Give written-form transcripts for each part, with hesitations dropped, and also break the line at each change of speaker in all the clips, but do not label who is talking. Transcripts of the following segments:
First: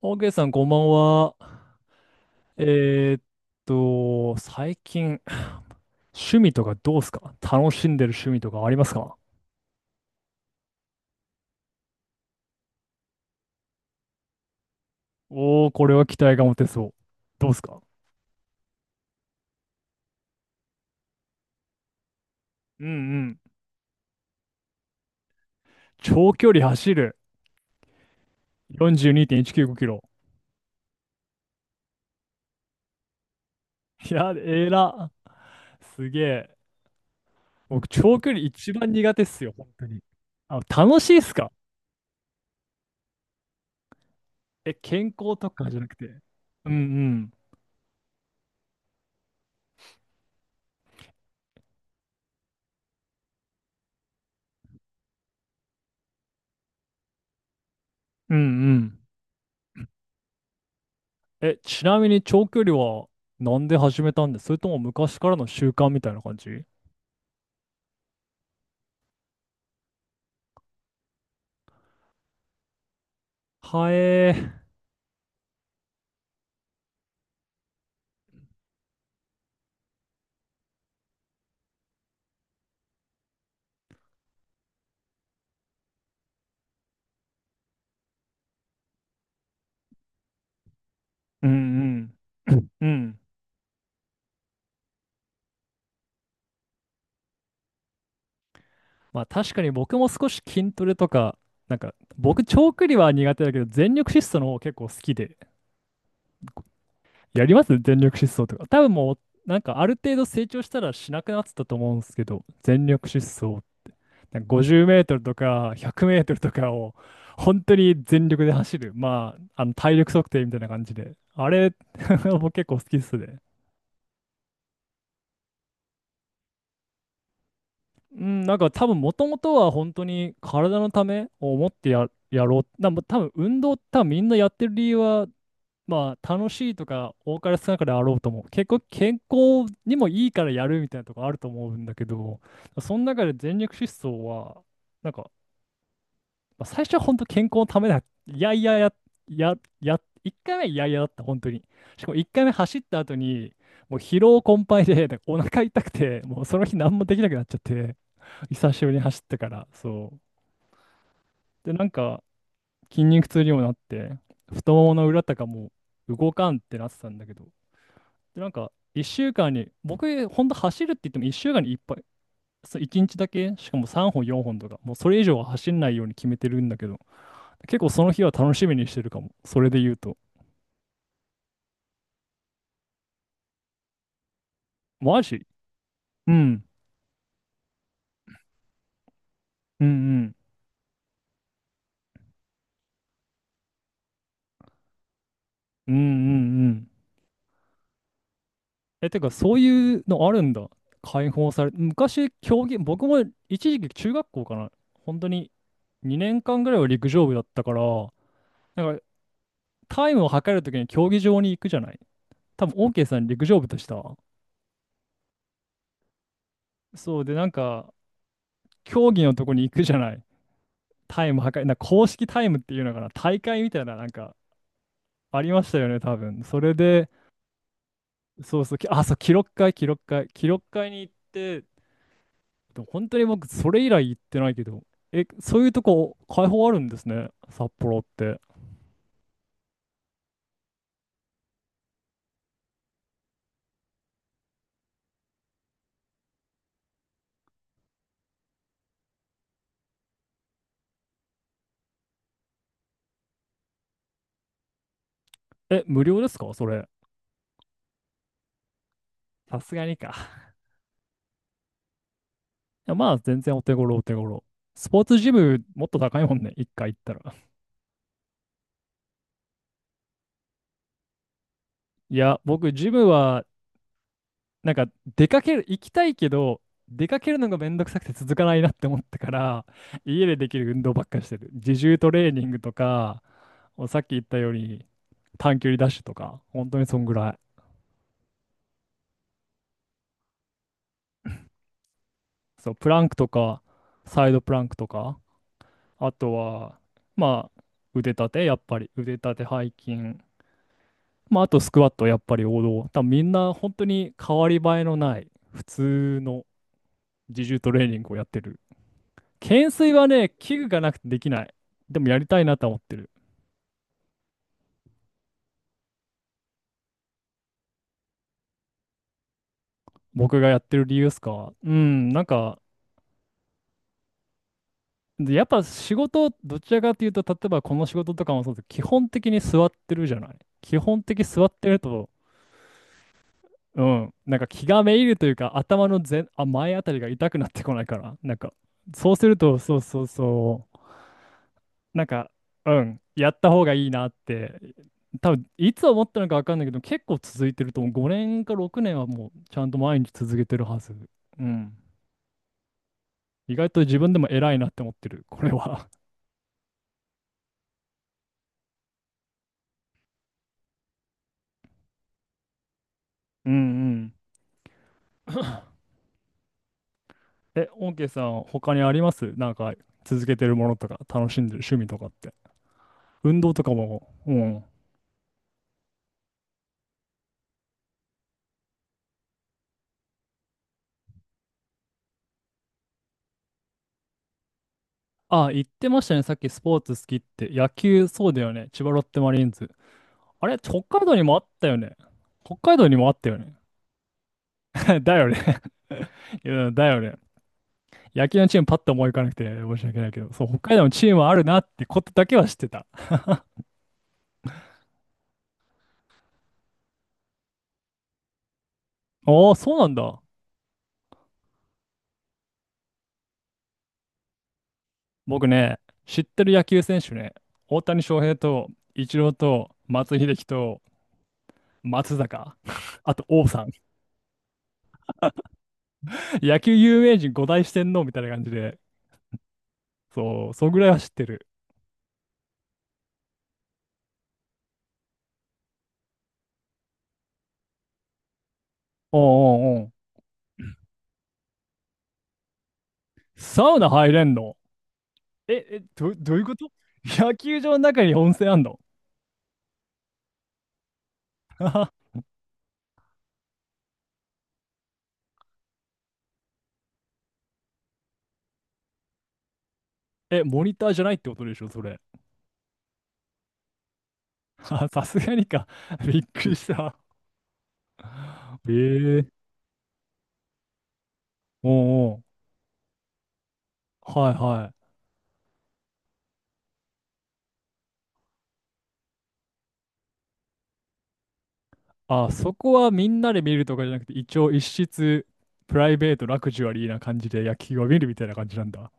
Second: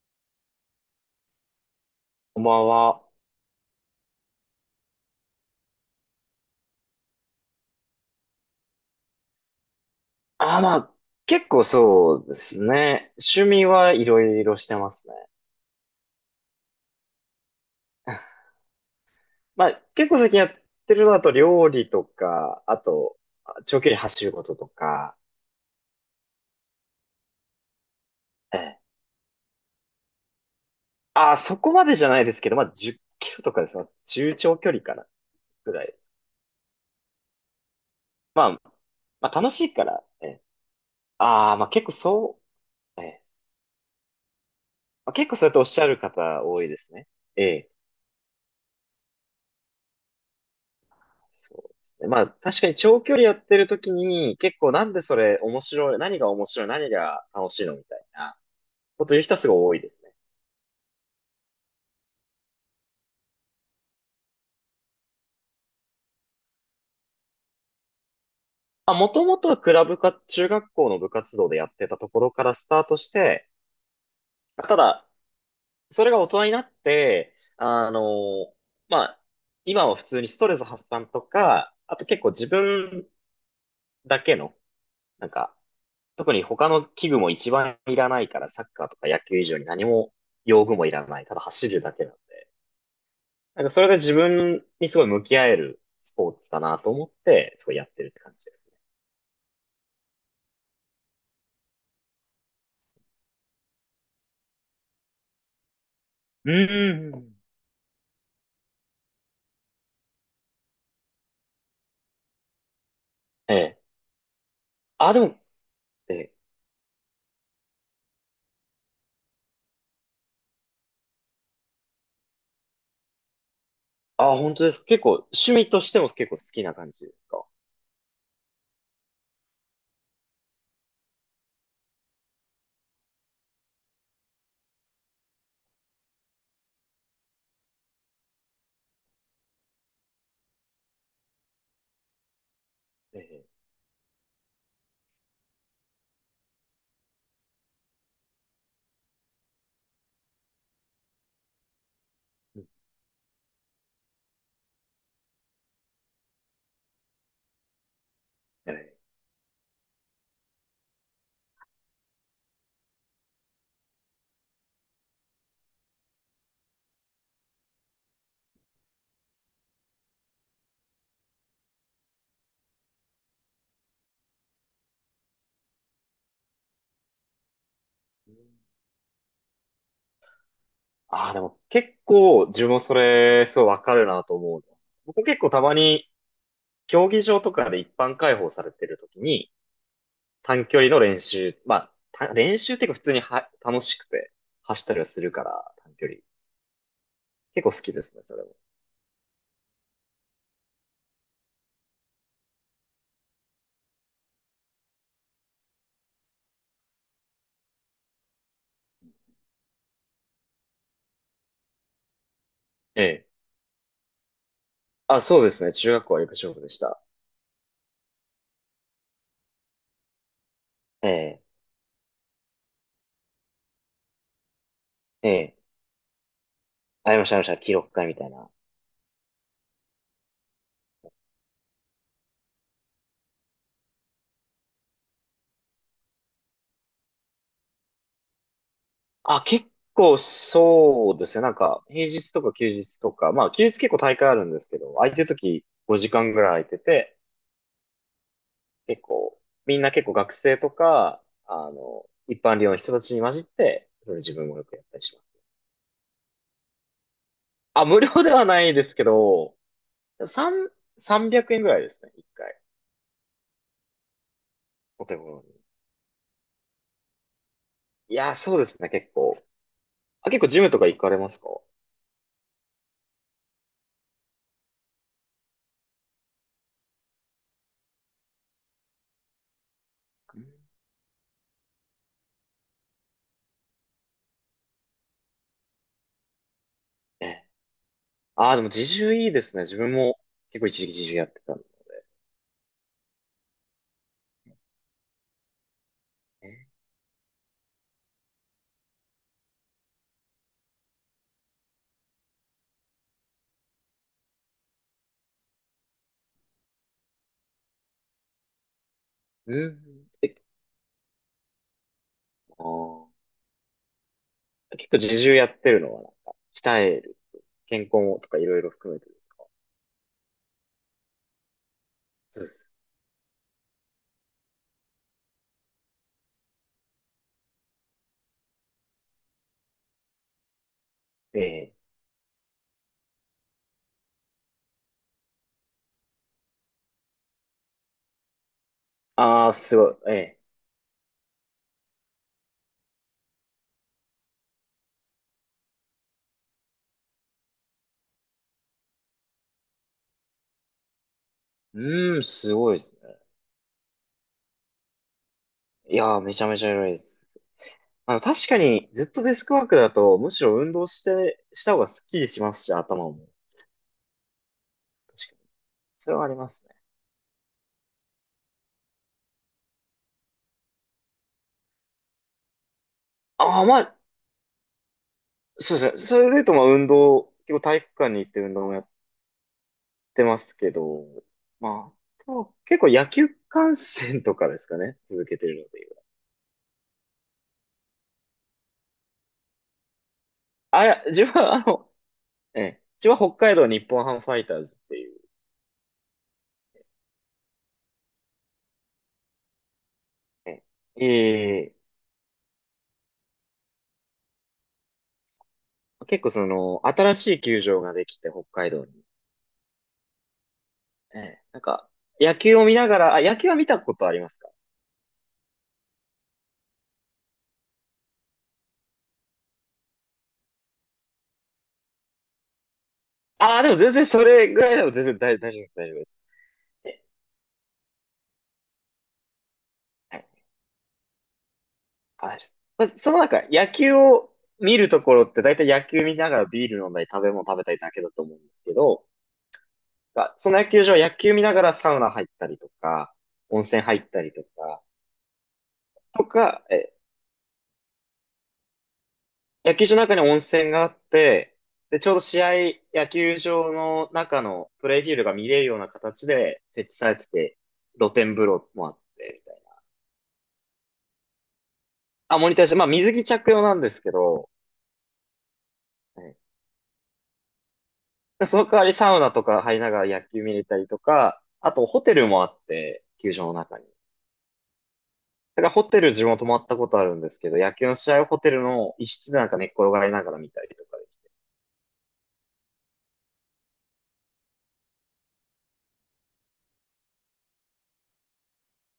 オーケーさん、こんばんは。
こんばんは。
えーっ最近、趣味とかどうすか？楽しんでる趣味とかありますか？
あ、まあ、結構そうですね。趣味はいろいろしてますね。
おー、これは期待が持てそう。どうすか？
まあ、結構最近やってるのだと料理とか、あ
うんう
と、
ん。
長距離走ることとか、
長距離走る。
ええ。
42.195キロ。
あ、そこまでじゃないですけど、まあ、10キロとかです。まあ、
いや、
中長
え
距離かな、
ら。
ぐらい。
すげえ。僕、長距離
まあ、
一番苦手っ
まあ、
す
楽
よ、
し
本
いか
当に。
ら、ええ。
あ、楽しいっすか？
ああ、まあ結構そう、ええ。
え、健
まあ、結
康
構そう
と
やっておっ
かじゃ
しゃ
なく
る
て。
方多い
うんう
ですね。
ん。
ええ。そうですね。まあ、確かに長距離やってる時に、結構なんでそれ面白い、何が面白い、何が楽しいのみたい
う
な
んうん。
こと言う人はすごい多いですね。
え、ちなみに長距離はなんで始めたんです？それとも昔からの習慣みたいな感じ？
まあ、もともとはクラブか、中学校の部活動でやってたところからスタートして、
はえー。
ただ、それが大人になって、あの、まあ、今は普通にストレス発散とか、あと結構自分だけの、なんか、特に他の器具も一番いらないから、サッカーとか野球以上に何も用具もいらない、ただ
うん
走る
う
だけなん
ん。
で。
うん。
なんかそれで自分にすごい向き合えるスポーツだなと思って、すごいやってるって感じです。
まあ確かに僕も少し筋トレとか、なんか僕長距離は苦手だけど全力疾走の方結構好きで。
うん。
やります、全力疾走とか。多分もうなんかある程度成長したらしなくなってたと思うんですけど、全力疾
え
走
え。
なんか50メー
あ、
ト
で
ルと
も、
か100メ
え
ート
え。
ルとかを本当に全力で走る。まあ、あの体力測定みたいな感じで。あれ、僕結構好きっすね。
あ、本当です。結構、趣味としても結構好きな感じですか？
うん、なんか多分もともとは本当に体のためを思ってやろう。なんか多分運動多分みんなやってる理由は、まあ楽しいとか多かれ少なかれあろうと思う。結構健康にもいいからやるみたいなとこあると思うんだけど、その
え
中で
え。
全力疾走は、なんかまあ、最初は本当健康のためだ。いやいやや、や、や、1回目はいやいやだった、本当に。しかも1回目
うん
走った後に、もう疲労困憊で、なんかお腹痛くて、もうその日何もできなくなっちゃって、
え
久しぶり
え。
に走ったから、そう。で、なんか筋肉痛にもなって、太ももの裏とかもう動かんってなってたんだけど、で、なんか1週間に、僕、本当走るって言っても1週間にいっぱい、そう1日だけ、しかも3本、4本とか、もうそれ以上は走んないように決めてるんだけど、結構その日は楽しみにしてるかも。それで言うと。
ああ、でも結構、自分もそれ、すごいわかるなと思うの。
マ
僕結
ジ？
構たまに、
うん。
競技場とかで一般開放されてる時に、
うんうん。
短距離の練習、まあ、練習っていうか普通には楽しくて、走ったりはするから、
う
短
んう
距離。
んうん。
結構好きですね、それも。
え、てか、そういうのあるんだ。解放され、昔、競技、僕も一時期中学校かな。本当に2年間ぐらいは陸上部だったから、なんかタイムを測るときに競技場に行くじゃない。多分、オーケ
え
ーさん
え。
陸上部でした？
あ、そうですね。中学校はよく勝負でした。
そうで、なんか、競技のとこに行くじゃない。
え
タイム
え、
測る、なんか公式タイムっていうのかな。大会みたいな、なんか、
え
あり
え。
ましたよね、多分。それで、
ありました、ありました。記録会みたいな。
そうそう、そう、記録会、記録会、記録会に行って、でも本当に僕、それ以来行ってないけど、え、そういうとこ、開放あるんですね、札幌って。
あ、結構そうですね。なんか、平日とか休日とか、まあ、休日結構大会あるんですけど、空いてる時5時間ぐらい空いてて、結構、みんな結構学生とか、あの、一般寮の人たちに混じって、それで自分もよくやったりします。
え、無料ですか、それ？
あ、無料ではないですけど、
さすがにか。
でも300円ぐらいですね。一回。
いや、まあ、全然お手頃、お手頃。スポー
お手
ツジ
頃に。
ム、もっと高いもんね、一回行ったら。
いや、そうですね。結構。あ、結構ジムとか行かれますか？
いや、僕、ジムは、なんか、出かける、行きたいけど、出かけるのがめんどくさくて続かないなって思ったから、家でできる
う
運動ばっかりしてる。自重トレーニングとか、さっき言ったように、短距離ダッシュとか、本当にそんぐら
ん。
い。
ああ、でも自重いいですね。自分も結構一時期自重やってたんで。
そう、プランクとか、サイドプランクとか、あと
ね。
は、まあ、腕立て、やっぱり、腕立て、背筋、まあ、あとスクワット、やっぱり王道。多分みんな本当に変わり映えのない、普通の自重トレーニングをやってる。
う
懸
ん。
垂はね、
え、
器具がなくてできない。でもやりたいなとは思って
あ
る。
あ。結構自重やってるのはなんか、鍛える、健康とかいろいろ含めてですか？
僕がやってる理由ですか？うん、なん
そうで
か、
す。
で、やっぱ仕事、どちらかというと、例えばこの仕事とかもそうです。基本的に座ってるじゃない。基本的に
え
座って
え。
ると、うん、なんか気がめいるというか、頭の前、あ、前あたりが痛くなってこないから、なんか、そうする
ああ、
と、そ
す
う
ごい。
そう
ええ。
そう、なんか、うん、やった方がいいなって、多分いつ思ったのか分かんないけど、結構続いてると思う、5年か6年はもう、ちゃんと毎日続けてるはず。うん。
うーん、すごいですね。
意外と自分でも偉いなって思ってる、これは。
いやー、めちゃめちゃ偉いです。あの、確かにずっとデスクワークだと、むしろ運動して、した方がスッキリしますし、頭も。
うんうん、
確かに。それはありますね。
え、オーケーさん、他にあります？なんか、続けてるものとか、楽しんでる趣味とかって。運動と
ああ、
か
まあ、
も、うん。
そうですね。それで言うと、まあ、運動、結構体育館に行って運動もやっってますけど、まあ、でも結構野球観戦とかですかね、続けて
あ、
る
言
の
っ
で言
て
え
ま
ば。
したね。さっきスポーツ好きって。野球、そうだよね。千葉ロッテマリーンズ。あれ、北
あ、いや、
海道に
自分
もあっ
はあ
たよ
の、
ね。北
え
海
え、
道にも
自
あ
分は
った
北
よね。
海道日本ハムファイターズって
だ
いう、
よね。いや、だよね。野球のチームパッと思い浮かなくて申し訳ないけど、そう、北
え
海道のチームあるなっ
え、ええ。
てことだけは知ってた。
結構その、新しい球場ができて北海道に。
おー、そうなんだ。
ええ、なんか、野球を見ながら、あ、野球は見たことありますか？
僕ね、知ってる野球選手ね、大谷翔平と、イチローと、松井秀喜と、松坂、あと王
あ
さ
あ、で
ん、
も全然それぐらいでも全然大丈夫です、大丈夫です。
野球有
え。
名人五大四天王みたいな感じで、
はい。
そう、そんぐらいは知ってる。
あ、大丈夫です。まあ、その中、野球を見るところって大体野球見ながらビール飲んだり食べ物食べたりだけだと思うんですけど、
お、うんうんうん。
が、その野球場は野球見ながらサウナ入ったりとか、温
サウ
泉
ナ
入っ
入
た
れ
り
ん
と
の？
か、
え、え、ど、
と
どういうこ
か、
と
え、
野球場の中に温泉あんの？
野球場の中に温泉があって、で、ちょうど試合、野球場の中のプレイフィールドが見れるような形で設置されてて、露天風呂もあって、みたいな。
え、モニターじゃないってことでしょ、それ。
あ、モニターして、まあ水着着用なんですけど、
あ、さすがにか。びっ
ね。
くりした。
でその代わりサウ
え
ナと
え、
か入りながら野球見れたりとか、
お
あとホ
う
テ
おう。
ルもあって、球場の中に。
はいはい。
だからホテル自分も泊まったことあるんですけど、野球の試合をホテルの一室でなんか寝っ転がりながら見たりとかで。
あ、そこはみんなで見るとかじゃなくて、一応一室、プライベート、ラグジュアリーな感じで野球を見るみたいな感じなんだ。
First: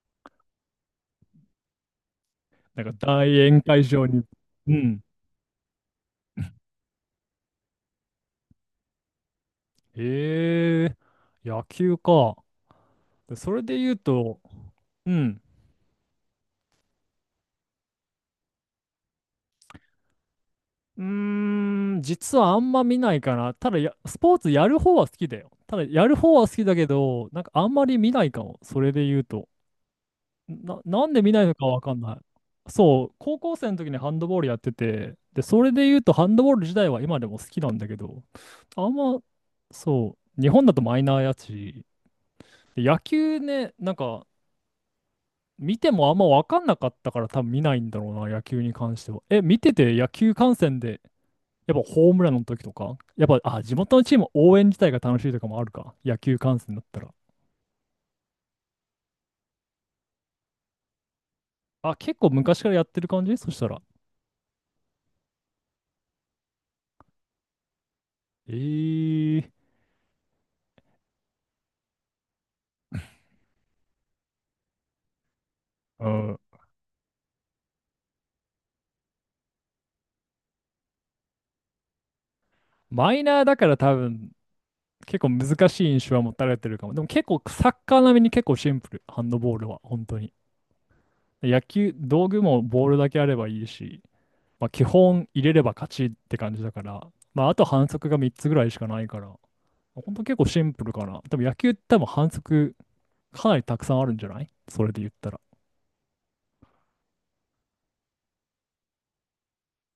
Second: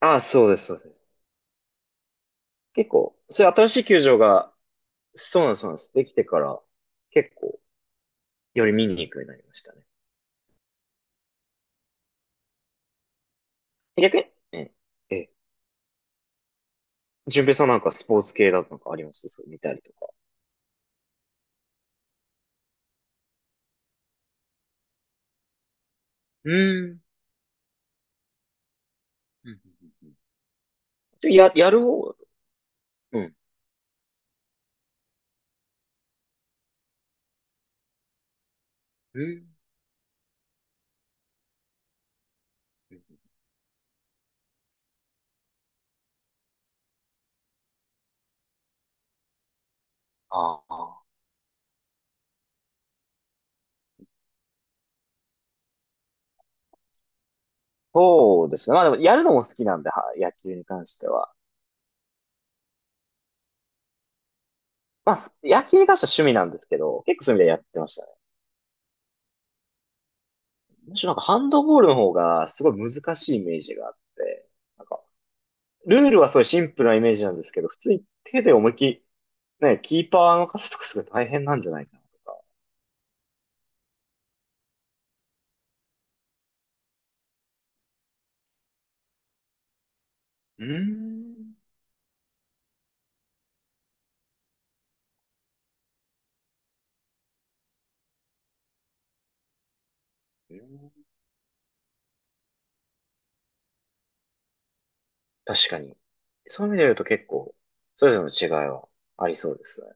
ああ、そうです、そうです。
なん
結
か
構、
大
そういう
宴
新し
会
い球
場
場
に。
が、
うん。
そうなんです、そうなんです。できてから、結構、より見に行くようになりましたね。
ええ、野球か。でそれで言う
逆に、
と、
え
う
え、え、
ん。
順平さんなんかスポーツ系だとなんかありますそう、見たりとか。
うーん、実はあんま見ないかな。ただ、スポーツやる方は好きだよ。ただ、やる方は
う
好きだけ
ーん。
ど、なんかあんまり見ないかも。それで言うと。
うんうん
なんで
う
見
ん。
ない
や、
のか
やる
わかん
方、
ない。そう、
うん。
高校生の時にハンドボールやってて、で、それで言うとハンドボール自体は今でも好きなんだけど、あん
う
ま、
んうん
そう、日本だとマイナーやし、で
う
野
ん。
球ね、なんか、見てもあんま分かんなかったから多分見ないんだろうな、野球に関しては。え、見てて野球観
あ
戦で、
あ、
やっぱホームランの時とか、やっぱ、あ、地元のチーム応援自体が楽しいとかもあるか、野球観戦だったら。
そうですね。まあでも、やるのも好きなんで、は、野球に関しては。
あ、結構昔からやってる感じそしたら？
まあ、野球に関しては趣味なんですけど、結構そういう意味でやってましたね。
えー、
むしろなんかハンドボールの方がすごい難しいイメージがあって、ル
う
ールはす
ん。
ごいシンプルなイメージなんですけど、普通に手で思いっきり、ね、キーパーの方とかすごい大変なんじゃないかなとか。
マイナーだから多分、結構難しい印象は持たれてるかも。でも結構サッカー並みに結構シンプル、ハンドボールは、本当に。
うーん。
野球、道具もボールだけあればいいし、まあ、基本入れれば勝ちって感じだから、まあ、あと反則が3つぐらいしかないから、ほんと結構
うん。
シンプルかな。多分野球って多分反則かなりたくさんあるんじゃない？それで言ったら。
確かに。そういう意味で言うと結構、それぞれの違いはありそうですね。